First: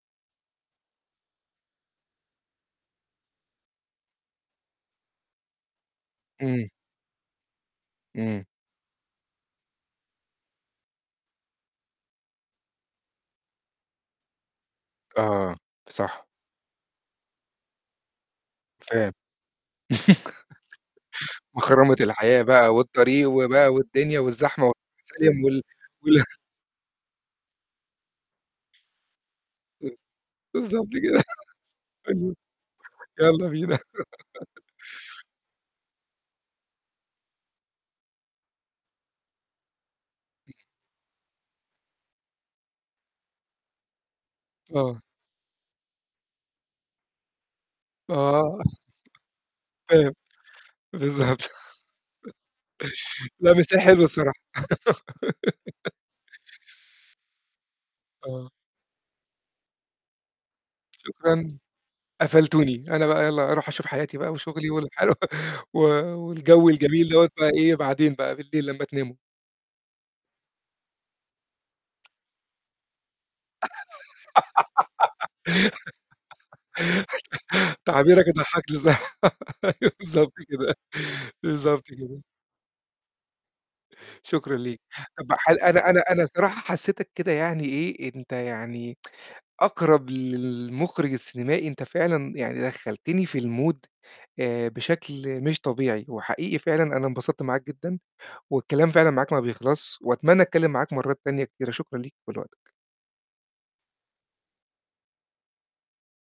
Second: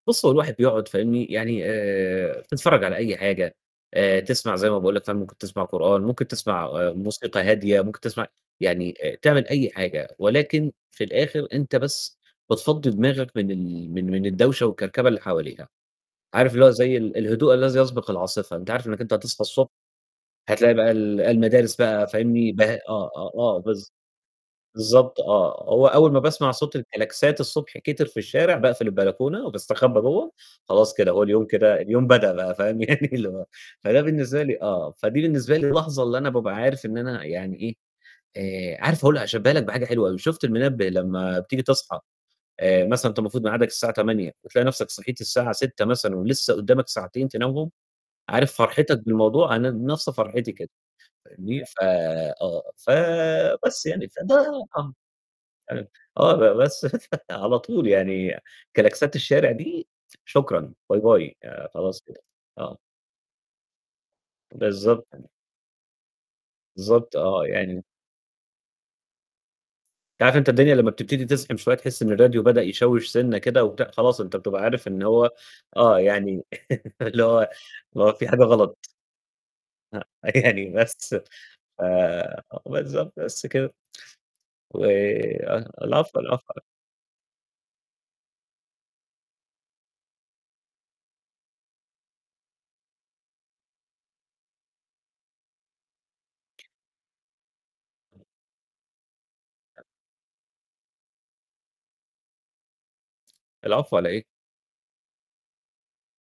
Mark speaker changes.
Speaker 1: بُص، هو الواحد بيقعُد فاهمني، يعني آآ، تتفرّج على أي حاجة آآ، تسمع زي ما باقول لك فاهم، ممكن تسمع قرآن، ممكن تسمع
Speaker 2: إمم.
Speaker 1: آآ، موسيقى هادية، ممكن تسمع
Speaker 2: إمم.
Speaker 1: يعني آآ، تعمل أي حاجة ولكن في الآخِر أنت بس بتفضّي دماغك من ال من من الدوشة والكركبة اللي
Speaker 2: آه،
Speaker 1: حواليها،
Speaker 2: صح.
Speaker 1: عارف اللي زي ال الهدوء الذي يسبق العاصفة، أنت عارف إنّك
Speaker 2: فاهم.
Speaker 1: أنت هتصحى الصبح هتلاقي بقى ال المدارس
Speaker 2: مخرمة
Speaker 1: بقى
Speaker 2: الحياة
Speaker 1: فاهمني؟ ب
Speaker 2: بقى
Speaker 1: آه،
Speaker 2: والطريق
Speaker 1: آه، آه،
Speaker 2: وبقى
Speaker 1: بالض
Speaker 2: والدنيا والزحمة
Speaker 1: بالضبط
Speaker 2: [unintelligible] وال
Speaker 1: آه، هو أول ما
Speaker 2: واله
Speaker 1: باسمع صوت الكلاكسات الصبح كتر في الشارع باقفل البلكونة
Speaker 2: [unintelligible]
Speaker 1: وباستخبى جوّه
Speaker 2: بالضبط،
Speaker 1: خلاص كده
Speaker 2: كده،
Speaker 1: هو اليوم كده اليوم بدأ
Speaker 2: بالضبط،
Speaker 1: بقى فاهم، يعني اللي هو
Speaker 2: يالّا بينا.
Speaker 1: فده بالنسبة لي آه، فدي بالنسبة لي لحظة اللي أنا بابقى عارف إن أنا يعني إيه، آآ عارف هاقول هاشبّاها لك بحاجة حلوة أوي، شُفت المنبّه لمّا بتيجي تصحى آآ، مثلًا وأنت المفروض ميعادك الساعة 08:00 فتلاقي نَفْسك
Speaker 2: آه.
Speaker 1: صحيت الساعة 06:00 مثلًا ولسه قدّامك ساعتين تنامهم، عارف
Speaker 2: آه.
Speaker 1: فرحتك بالموضوع أنا بنَفْس
Speaker 2: طيب.
Speaker 1: فرحيتي كده
Speaker 2: بالضبط.
Speaker 1: فاهمني، ف آه، ف
Speaker 2: لأ، بس هي
Speaker 1: بس
Speaker 2: حلو
Speaker 1: يعني، فده
Speaker 2: الصراحة.
Speaker 1: آه، [unintelligible] آه، ب بس فعلى طول يعني
Speaker 2: آه.
Speaker 1: كلاكسات الشارع دي شكرًا باي، باي
Speaker 2: شكرًا.
Speaker 1: يعني خلاص كده، آه.
Speaker 2: قفلتوني، أنا بقى يالّا أروح أشوف حياتي بقى وشُغلي والح
Speaker 1: بالضبط، يعني
Speaker 2: و والجَو الجميل
Speaker 1: بالضبط،
Speaker 2: دَوّة
Speaker 1: آه،
Speaker 2: بقى
Speaker 1: يعني
Speaker 2: إيه،
Speaker 1: م
Speaker 2: بعدين بقى بالليل لمّا تناموا.
Speaker 1: أنت عارف أنت الدنيا لمّا بتبتدي تزحِم شوية تحس إن الراديو بدأ يشوّش سِنّة كده وت خلاص أنت بتبقى عارف إن هو آه، يعني اللي هو ما هو
Speaker 2: تعبيرك
Speaker 1: في حاجة
Speaker 2: ضحّكني
Speaker 1: غلط.
Speaker 2: صح، أيوه
Speaker 1: آه،
Speaker 2: بالضبط
Speaker 1: يعني
Speaker 2: كده،
Speaker 1: [unintelligible] ف
Speaker 2: بالضبط كده.
Speaker 1: آه، بالضبط، بس كده
Speaker 2: شكرًا ليك.
Speaker 1: و
Speaker 2: طَب ح
Speaker 1: آه،
Speaker 2: أنا أنا
Speaker 1: العفو،
Speaker 2: أنا
Speaker 1: العفو
Speaker 2: الصراحة
Speaker 1: عل
Speaker 2: حسّيتك كده يعني إيه، أنت يعني أقرب للمُخرِج السينمائي، أنت فعلًا يعني دخّلتني في المود آآ، بشكل مش طبيعي وحقيقي فعلًا، أنا انبسطت معاك جدًا والكلام فعلًا معاك ما بيخلصش وأتمنى أتكلّم معاك مرّات تانية كتيرة، شكرًا ليك ولوقتك.
Speaker 1: العفو، على إيه؟